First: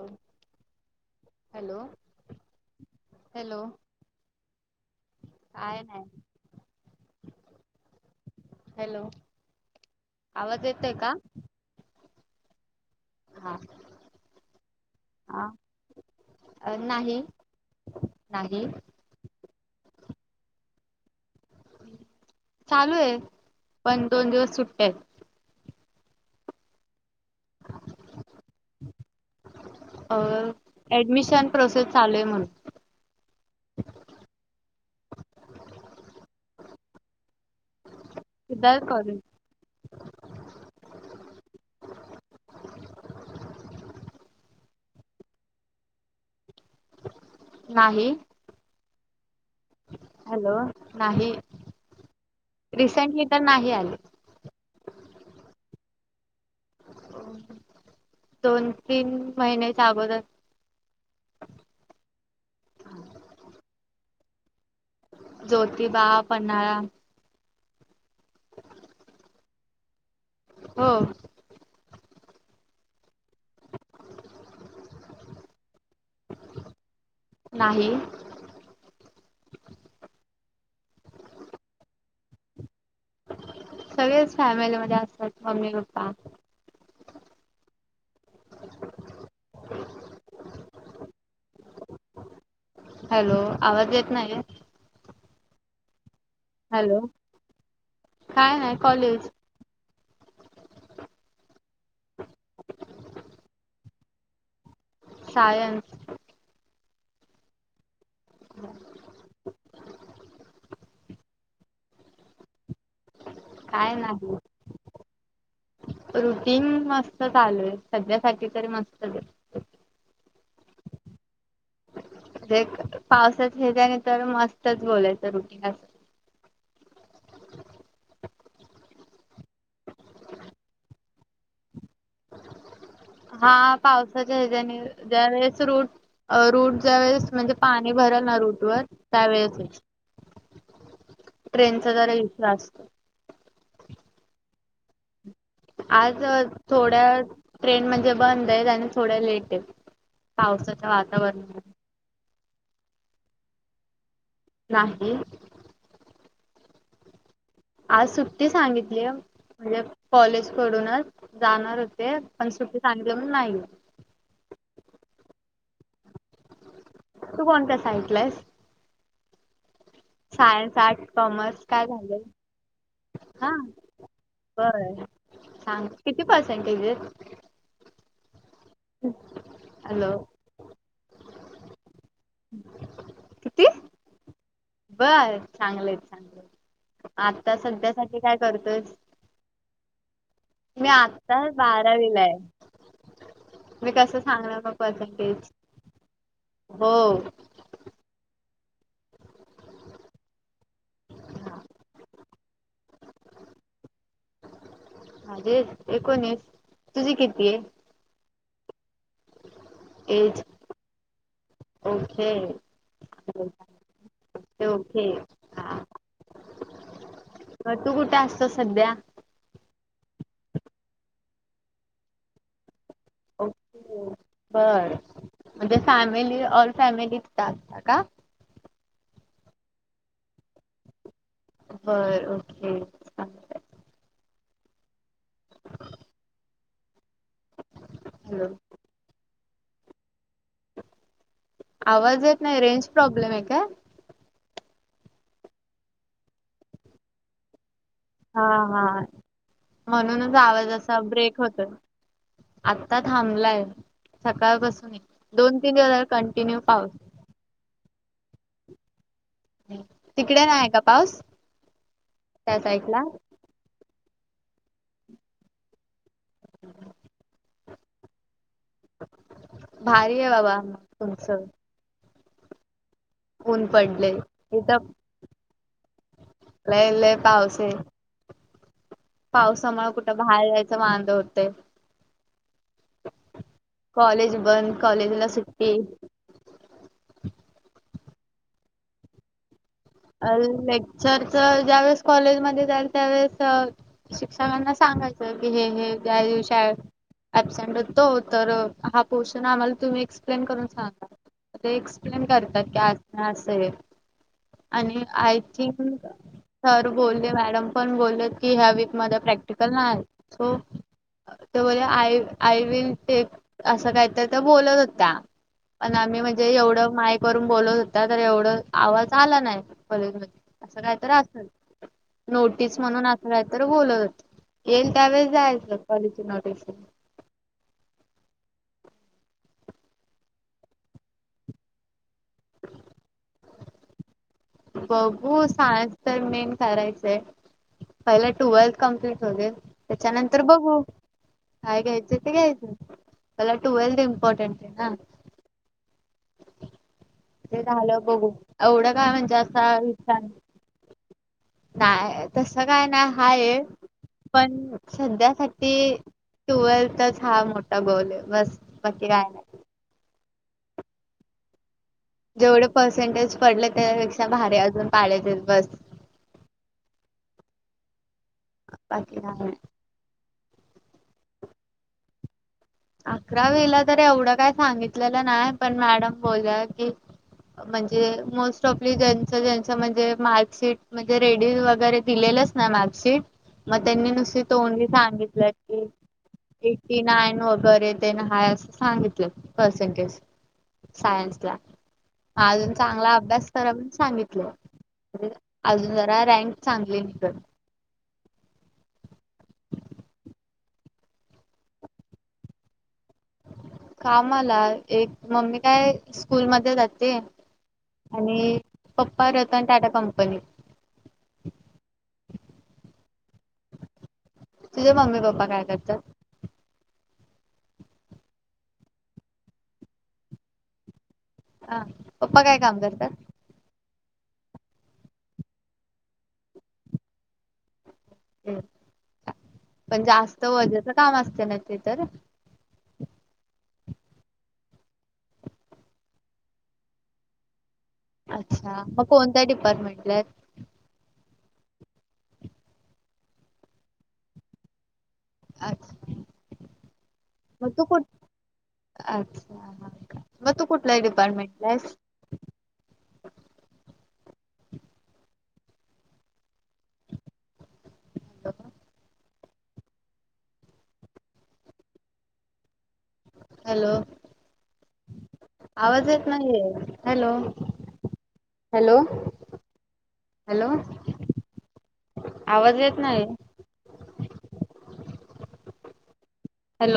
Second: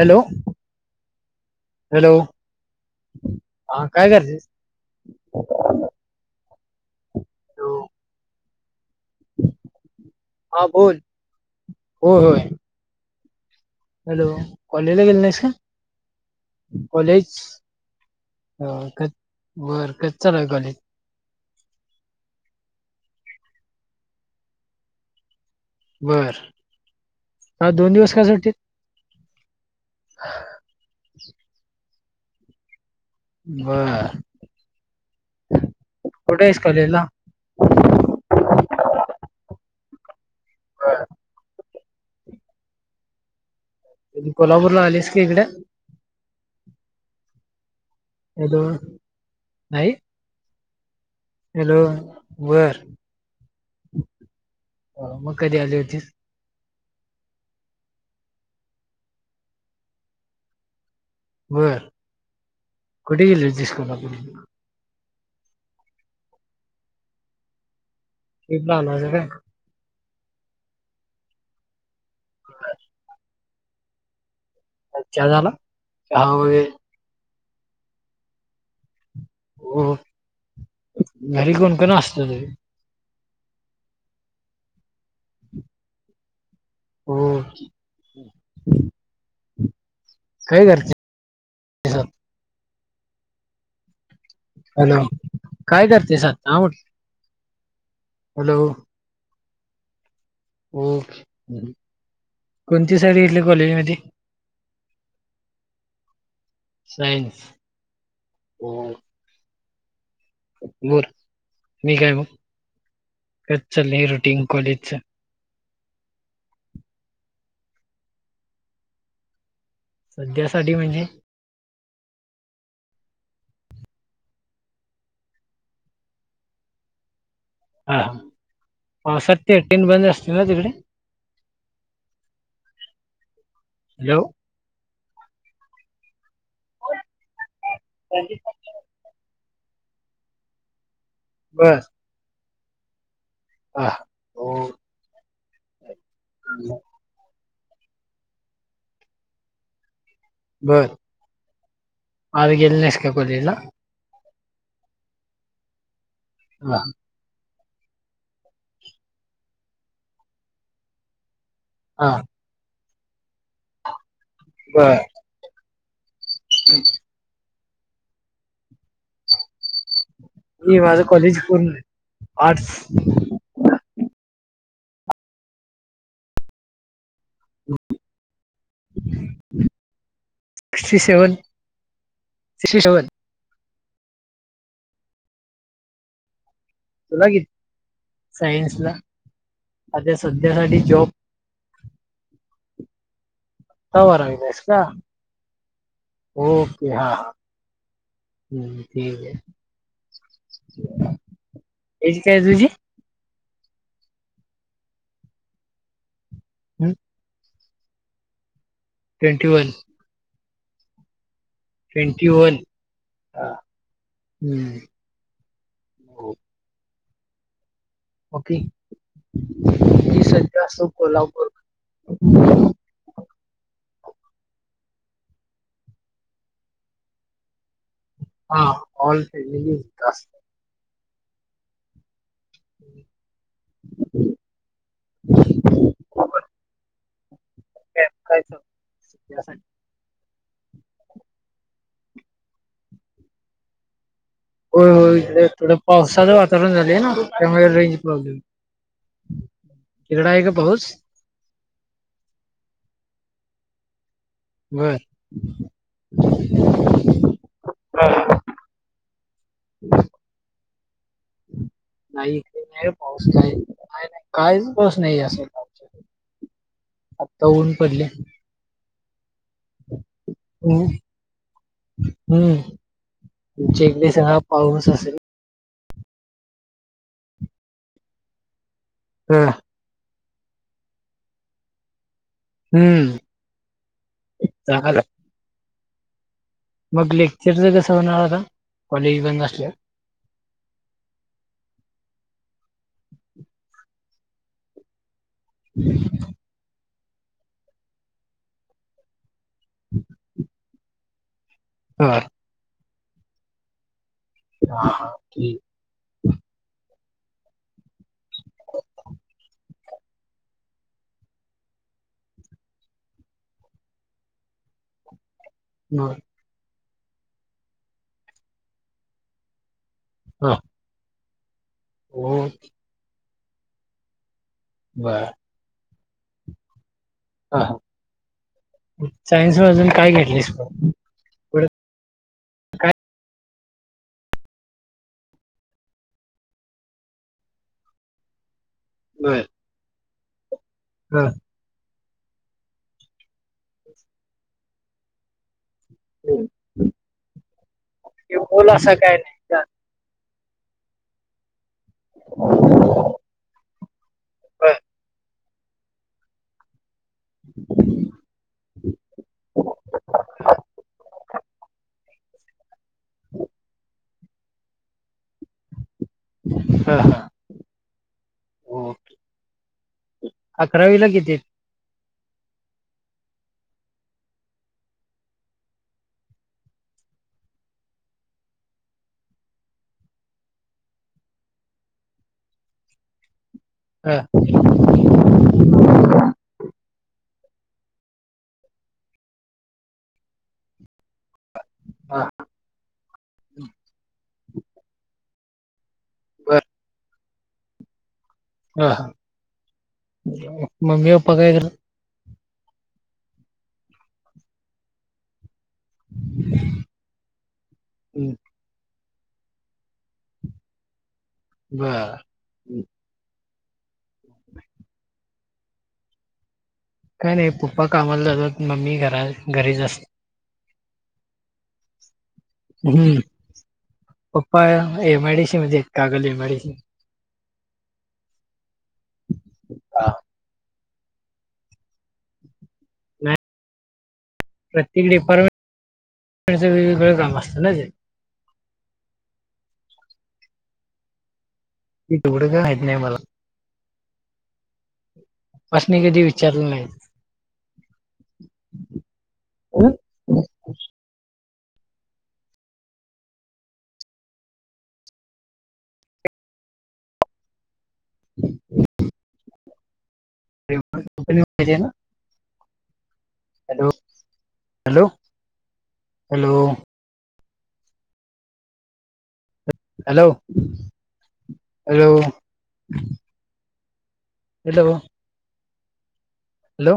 Hello hello hello हा काय करतीस काय हॅलो नाही हॅलो आवाज येतोय का हो होय हा हॅलो कॉलेजला गेली नाहीस हा काय नाही कॉलेज नाही बर कधी चालूय कॉलेज चालू आहे पण दोन दिवस सुट्ट्या आहेत बर का दोन दिवस का सुट्टीत अ ऍडमिशन प्रोसेस चालूय म्हण बरोबर कुठे आहेस कलेला किधर कॉलेज? बर कधी? कोल्हापूरला आलीस का इकडे? नाही. हॅलो नाही हॅलो नाही हॅलो.. बर.. रिसेंटली तर नाही आले अ मग कधी आली होतीस? दोन, तीन महिन्याच्या अगोदर बर... कुठं गेली होतीच कोल्हापूरला ज्योतिबा, पन्हाळा हे ट्रिपला आला होतीस काय? हो. ह [inaudible] चहा झाला. चहा वैगेरे नाही. हो. घरी कोणकोण असतं तुझ्या? सगळेच फॅमिलीमध्ये असतात. मम्मी, पप्पा हो काय करते [unintelligible] हॅलो आवाज येत नाही ए हॅलो काय करते सांग? हॅलो. काय हॅलो नाही कॉलेज? ओके. कोणती साईड घेतली कॉलेज मध्ये? सायन्स सायन्स ओ. बर मी काय मग? कच काय चाललंय नाही. रुटीन कॉलेजच रुटीन मस्त चालूय. सध्यासाठी तरी मस्तच. सध्या साठी म्हणजे? म्हंजे पावसात हेज्याने तर मस्तच बोलायचं रुटीन अस हा हा पावसात ते रुट बंद असतील ना तिकडे? ह [unintelligible] हा पावसाच्या हेज्याने ज्यावेळेस रूट अ रूट ज्या वेळेस म्हणजे, पाणी भरल ना रूट वर त्यावेेळेस बर ट्रेनचा जरा इशु असतो. हा. हो. आज थोड्या ट्रेन म्हणजे बंद आहेत आणि थोड्या लेट आहेत. बर पावसाच्या वातावरणान आज गेली नाहीस का कॉलेजला? नाही. हा. आज सुट्टी सांगितलीए म्हणजे कॉलेजकडूनच जाणार हा होते, पण सुट्टी सांगितली म्हणून नाही गेली. बर. [inaudible] तू कोणत्या साइट ला आहेस? मी सायन्स, आर्ट, माझं कॉलेज कॉमर्स पूर्ण काय झालय? आर्ट्स हा. बरं सांग किती पर्सेंटेज आहेत? [inaudible] Hello six C seven sixty seven किती बर. चांगले हायत चांगलंय. तुला किती आता सध्यासाठी काय सायन्सला करतोयस? आता सध्यासाठी मी जॉब आत्ता बारावीला हाय. मी का कसं करायलास सांगणार मग का पर्सेंटेज. ओके हो हां. हम्म ठीक आहे. हा. एज काय तुझी? माझी एकोणीस तुझी किती ए? Twenty one. Age twenty okay one ते हम्म. ओके हा हो. मग तू कुठे असतो ओके. सध्या मी सध्या असो कोल्हापूर. ओके अ. बर म्हणजे फॅमिली ऑल फॅमिली तिथ असता का? हा ऑल फॅमेली हित असतो. बर. ओके चालतंय. [unintelligible] [unintelligible] हॅलो कायच. आवाज येत नाही रेंज प्रॉब्लेम आहे काय? होय होय इकडं थोडं पावसाचं वातावरण झालेय ना त्यामुळे रेंज प्रॉब्लेम. हा हा तिकडं म्हणूनच आहे का आवाज पाऊस? आसा ब्रेक होतोय. आता थांबलाय. सकाळ बर. पासून दोन तीन दिवस कंटिन्यू पाऊस तिकडे नाही का पाऊस नाही त्या नाही साईडला पाऊस काय नाही. कायच पाऊस नाही या साइडला, आता ऊन पडले. भारी आहे बाबा हम्म. तुमच. हम्म, तुमच्या एकडे सगळा इथं पाऊूसच असेल. लय लय पावसे. हा. पावसामुळे कुठं बाहेर जायच वांद हुतंय ना? हम्म. कॉलेज बंद चांगल कॉलेजला सुट्टी. मग लेक्चरच कसं होणारता कॉलेज बंद असल्यावर अ लेक्चरच ज्यावेेळेस कॉलेजमध्ये जाईल त्यावेेळेस अ शिक्षकांना सांगायचं की हे हे त्या दिवशी अब्सेंट तो तर हा पोर्शन आम्हाला तुम्ही एक्सप्लेन करून सांगाता. ते एक्सप्लेन बर करतात की अस ना असं आहे. आणि हा आय ठीक थिंक सर बोलले मॅडम पण बोलले की ह्या वीक मध्ये प्रॅक्टिकल नाही. सो तर बोल आय आय विल टेक असं काय तर तर बोलत होतया. पण बर आम्ही म्हणजे एवढं मायक वर बोलत होताया तर एवढं आवाज आला नाही. कॉलेज मध्ये हा असं कायत असल हो नोटीस म्हणून अस काय तर बोलत होताया. येईल बर त्यावेेळेस जायच कॉलेज नोटिस येईल. हा सायन्स म अजून काय घेतलीस म. काय? बघू सायस तर मेन करायचंय पहिला टुवेल्थ कंपललीट होऊदेत त्याच्या नंतर बघू, कायय घ्याचय ते घायच, पाहिला टूयलत इम्पॉर्टन्ट आहे ना. ते झालं बघू बोल एवढं असं काय म्हणजे नाही असा विचार नाही तस काय नाही हाय पण सध्यासाठी ती टुवेल्थच हा मोठा गौल आहे, बस बाकी काय नाही. जेवढे पर्सेंटेज पडले त्यापेक्षा भारी अजून पाडायचेत बस. हा हा अ बाकी कत न्हाय. अकरावीला किती? अकरावीला तर एवढं काय सांगितलेलं नाही पण मॅडम बोल की, म्हणजे मोस्ट ऑफली ज्यांच ज्यांच म्हणजे मार्कशीट म्हणजे रेडी वगैरे दिले. दिल ना मागशीट? मग त्यांनी आहेत? नुसती तोंडी सांगितलं की एटी नान व, वगैरे ना हाय असं सांगितलं पर्सेंटेज. सायन्स ला हा अजून चांगला अभ्यास करा म्हणून सांगितलं. अजून जरा रँक चांगली निघल, हा हा मम्मी पप्पा काय? कामला एक मम्मी, काय स्कूलमध्ये जाते आणि- पप्पा रतन टाटा कंपनी. बर! तुझ्या मम्मी पप्पा काय करतात? काय नाही पप्पा कामाला जातात मम्मी घरा घरीच असते. हा पप्पा काय काम करतात? असते पप्पा एमडीसि मजेत कागल एमडीस पण हा. जास्त वजेच काम असते ना ते तर? नाही. प्रत्येक डिपार्टमेंटच वेगवेगळं काम असतं ना जे अच्छा मग कोणत्या डिपार्टमेंटला? एवडं का माहीत नाही मला पास अच्छा म कधी विचारलं. नाही मग तठ अच्छा मग तू कुठला डिपार्टमेंट बस. [unintelligible] कंहिज ना [unintelligible] हॅलो हॅलो आवाज येत नाहीये hello hello. Hello. Hello hello आवाज येत नाही. हॅलो. हॅलो.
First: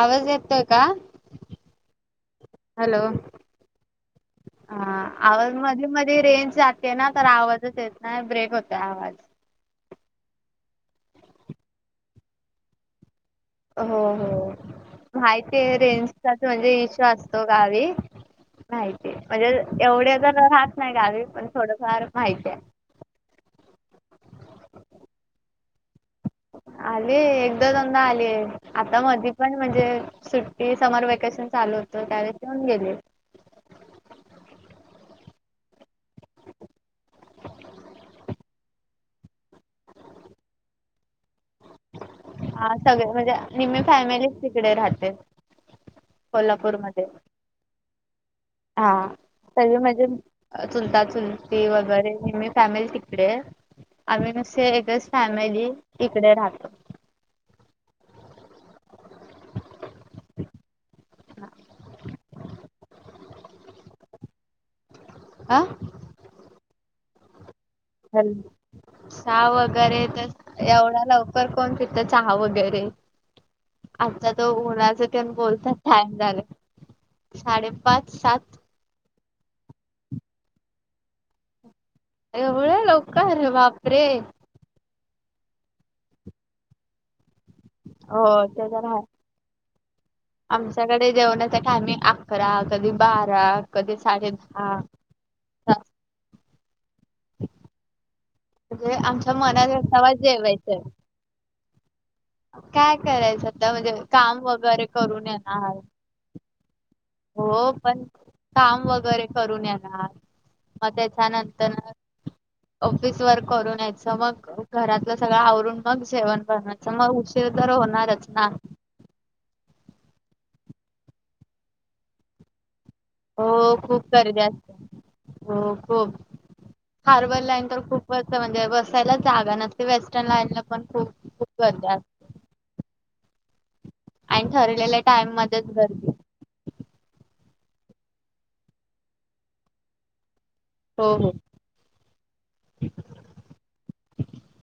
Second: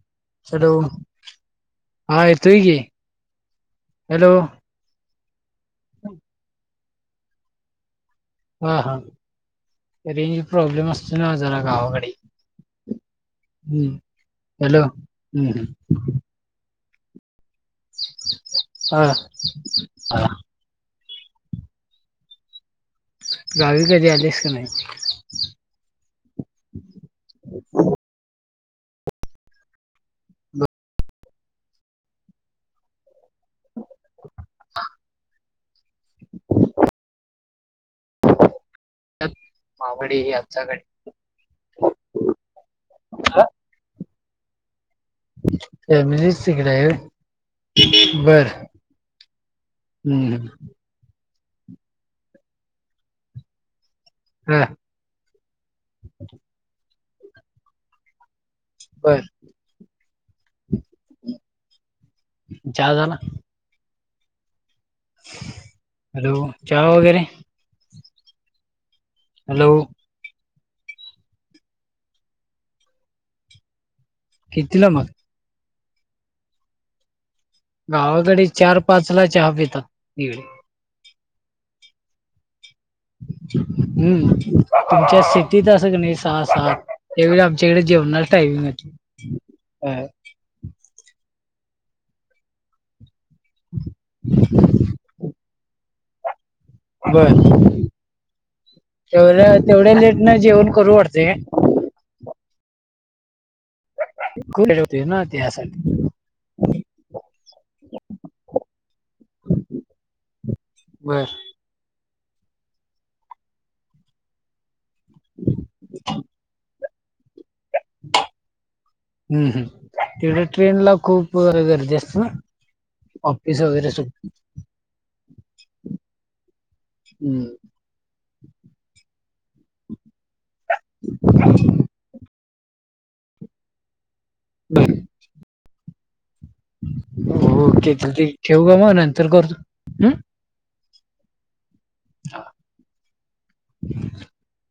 आवाज येतोय हॅलो का? हा येतो की हॅलो हॅलो. हा आवाज मधी मधी रेंज जाते ना तर आवाजच येत नाही ब्रेक होत आवाज ते प्रॉब्लेम असतो ना जरा गावाकडे हम्म हो हो हॅलो हम्म माहिती आहे हम्म रेंजच म्हणजे इश. असतो गावी हा माहिती म्हणजे एवढ तर हा राहात नाही गावी. पण थोडंफार माहिती आहे. गावी कधी आलेस का नाही? आले एकदा दोनदा आले आता मधी पण म्हणजे सुट्टी समर वेकेशन चालू होतं त्यावेळे येऊन गेले. [unintelligible] मावडे हे आचाकडे, हा सगळे म्हणजे निम्मी फॅमिली तिकडे राहत. फॅमिलीच तिकडे आहे कोल्हापूरमध्ये. होय. बर हा सगळे म्हणजे हम्म चुलता चुल ती वगैरेह ममी फॅमिली तिकडे, आम्ही हा नसे एकच फॅमिली इकडे राहतो. बर. चहा झाला. अ हॅलो, चहा वगैरे! ह साव हॅलो वगैरे तर एवढा लवकर कोण पित चहा वगैरे. आता तो कितीला उन्हाच मग तेण बोलताात टाईम झाले. गावाकडे चार पाच ला चहा पितात निडे एवढं लवकर बापरे हम्म तुमच्या सिटीत असं क नाही सहा सात त्यावेळी आमच्याकडे जेवणार हो ते टायमिंग तर आहे. त्या टायम अकरा कधी बारा कधी साडे दहा बर म्हणजे आमच्या तेवढ मनात तेवढ्या असावा लेट नाही जेवण जेवायचंय करू वाटते. काय करायचं आता म्हणजे काम वगैरे करून येणार. अन ऎंटिलेजेबल हो पण काम वगैरे करून येणार. मग त्याच्या नंतर अन ऎंटिलेजेबल ऑफिस वर्क करून यायच मग घरातल सगळ आवरून मग जेवण बनवायच मग ते तर होणारच ना ट्रेनला खुप गर्दी असते ना ऑफिस हो वगैरे सु खूप गर्दी असते हो खुप हार्बर हम्म लाईन तर खुप म्हणजे बसायला जागा न असते वेस्टर्न लाईनला पण खुप खुप गर्दी असते. आणि ठरलेल्या टाइम मध्येच गर्दी. होक तर ते ठेऊू का मग नंतर करतो हम् हो हो हा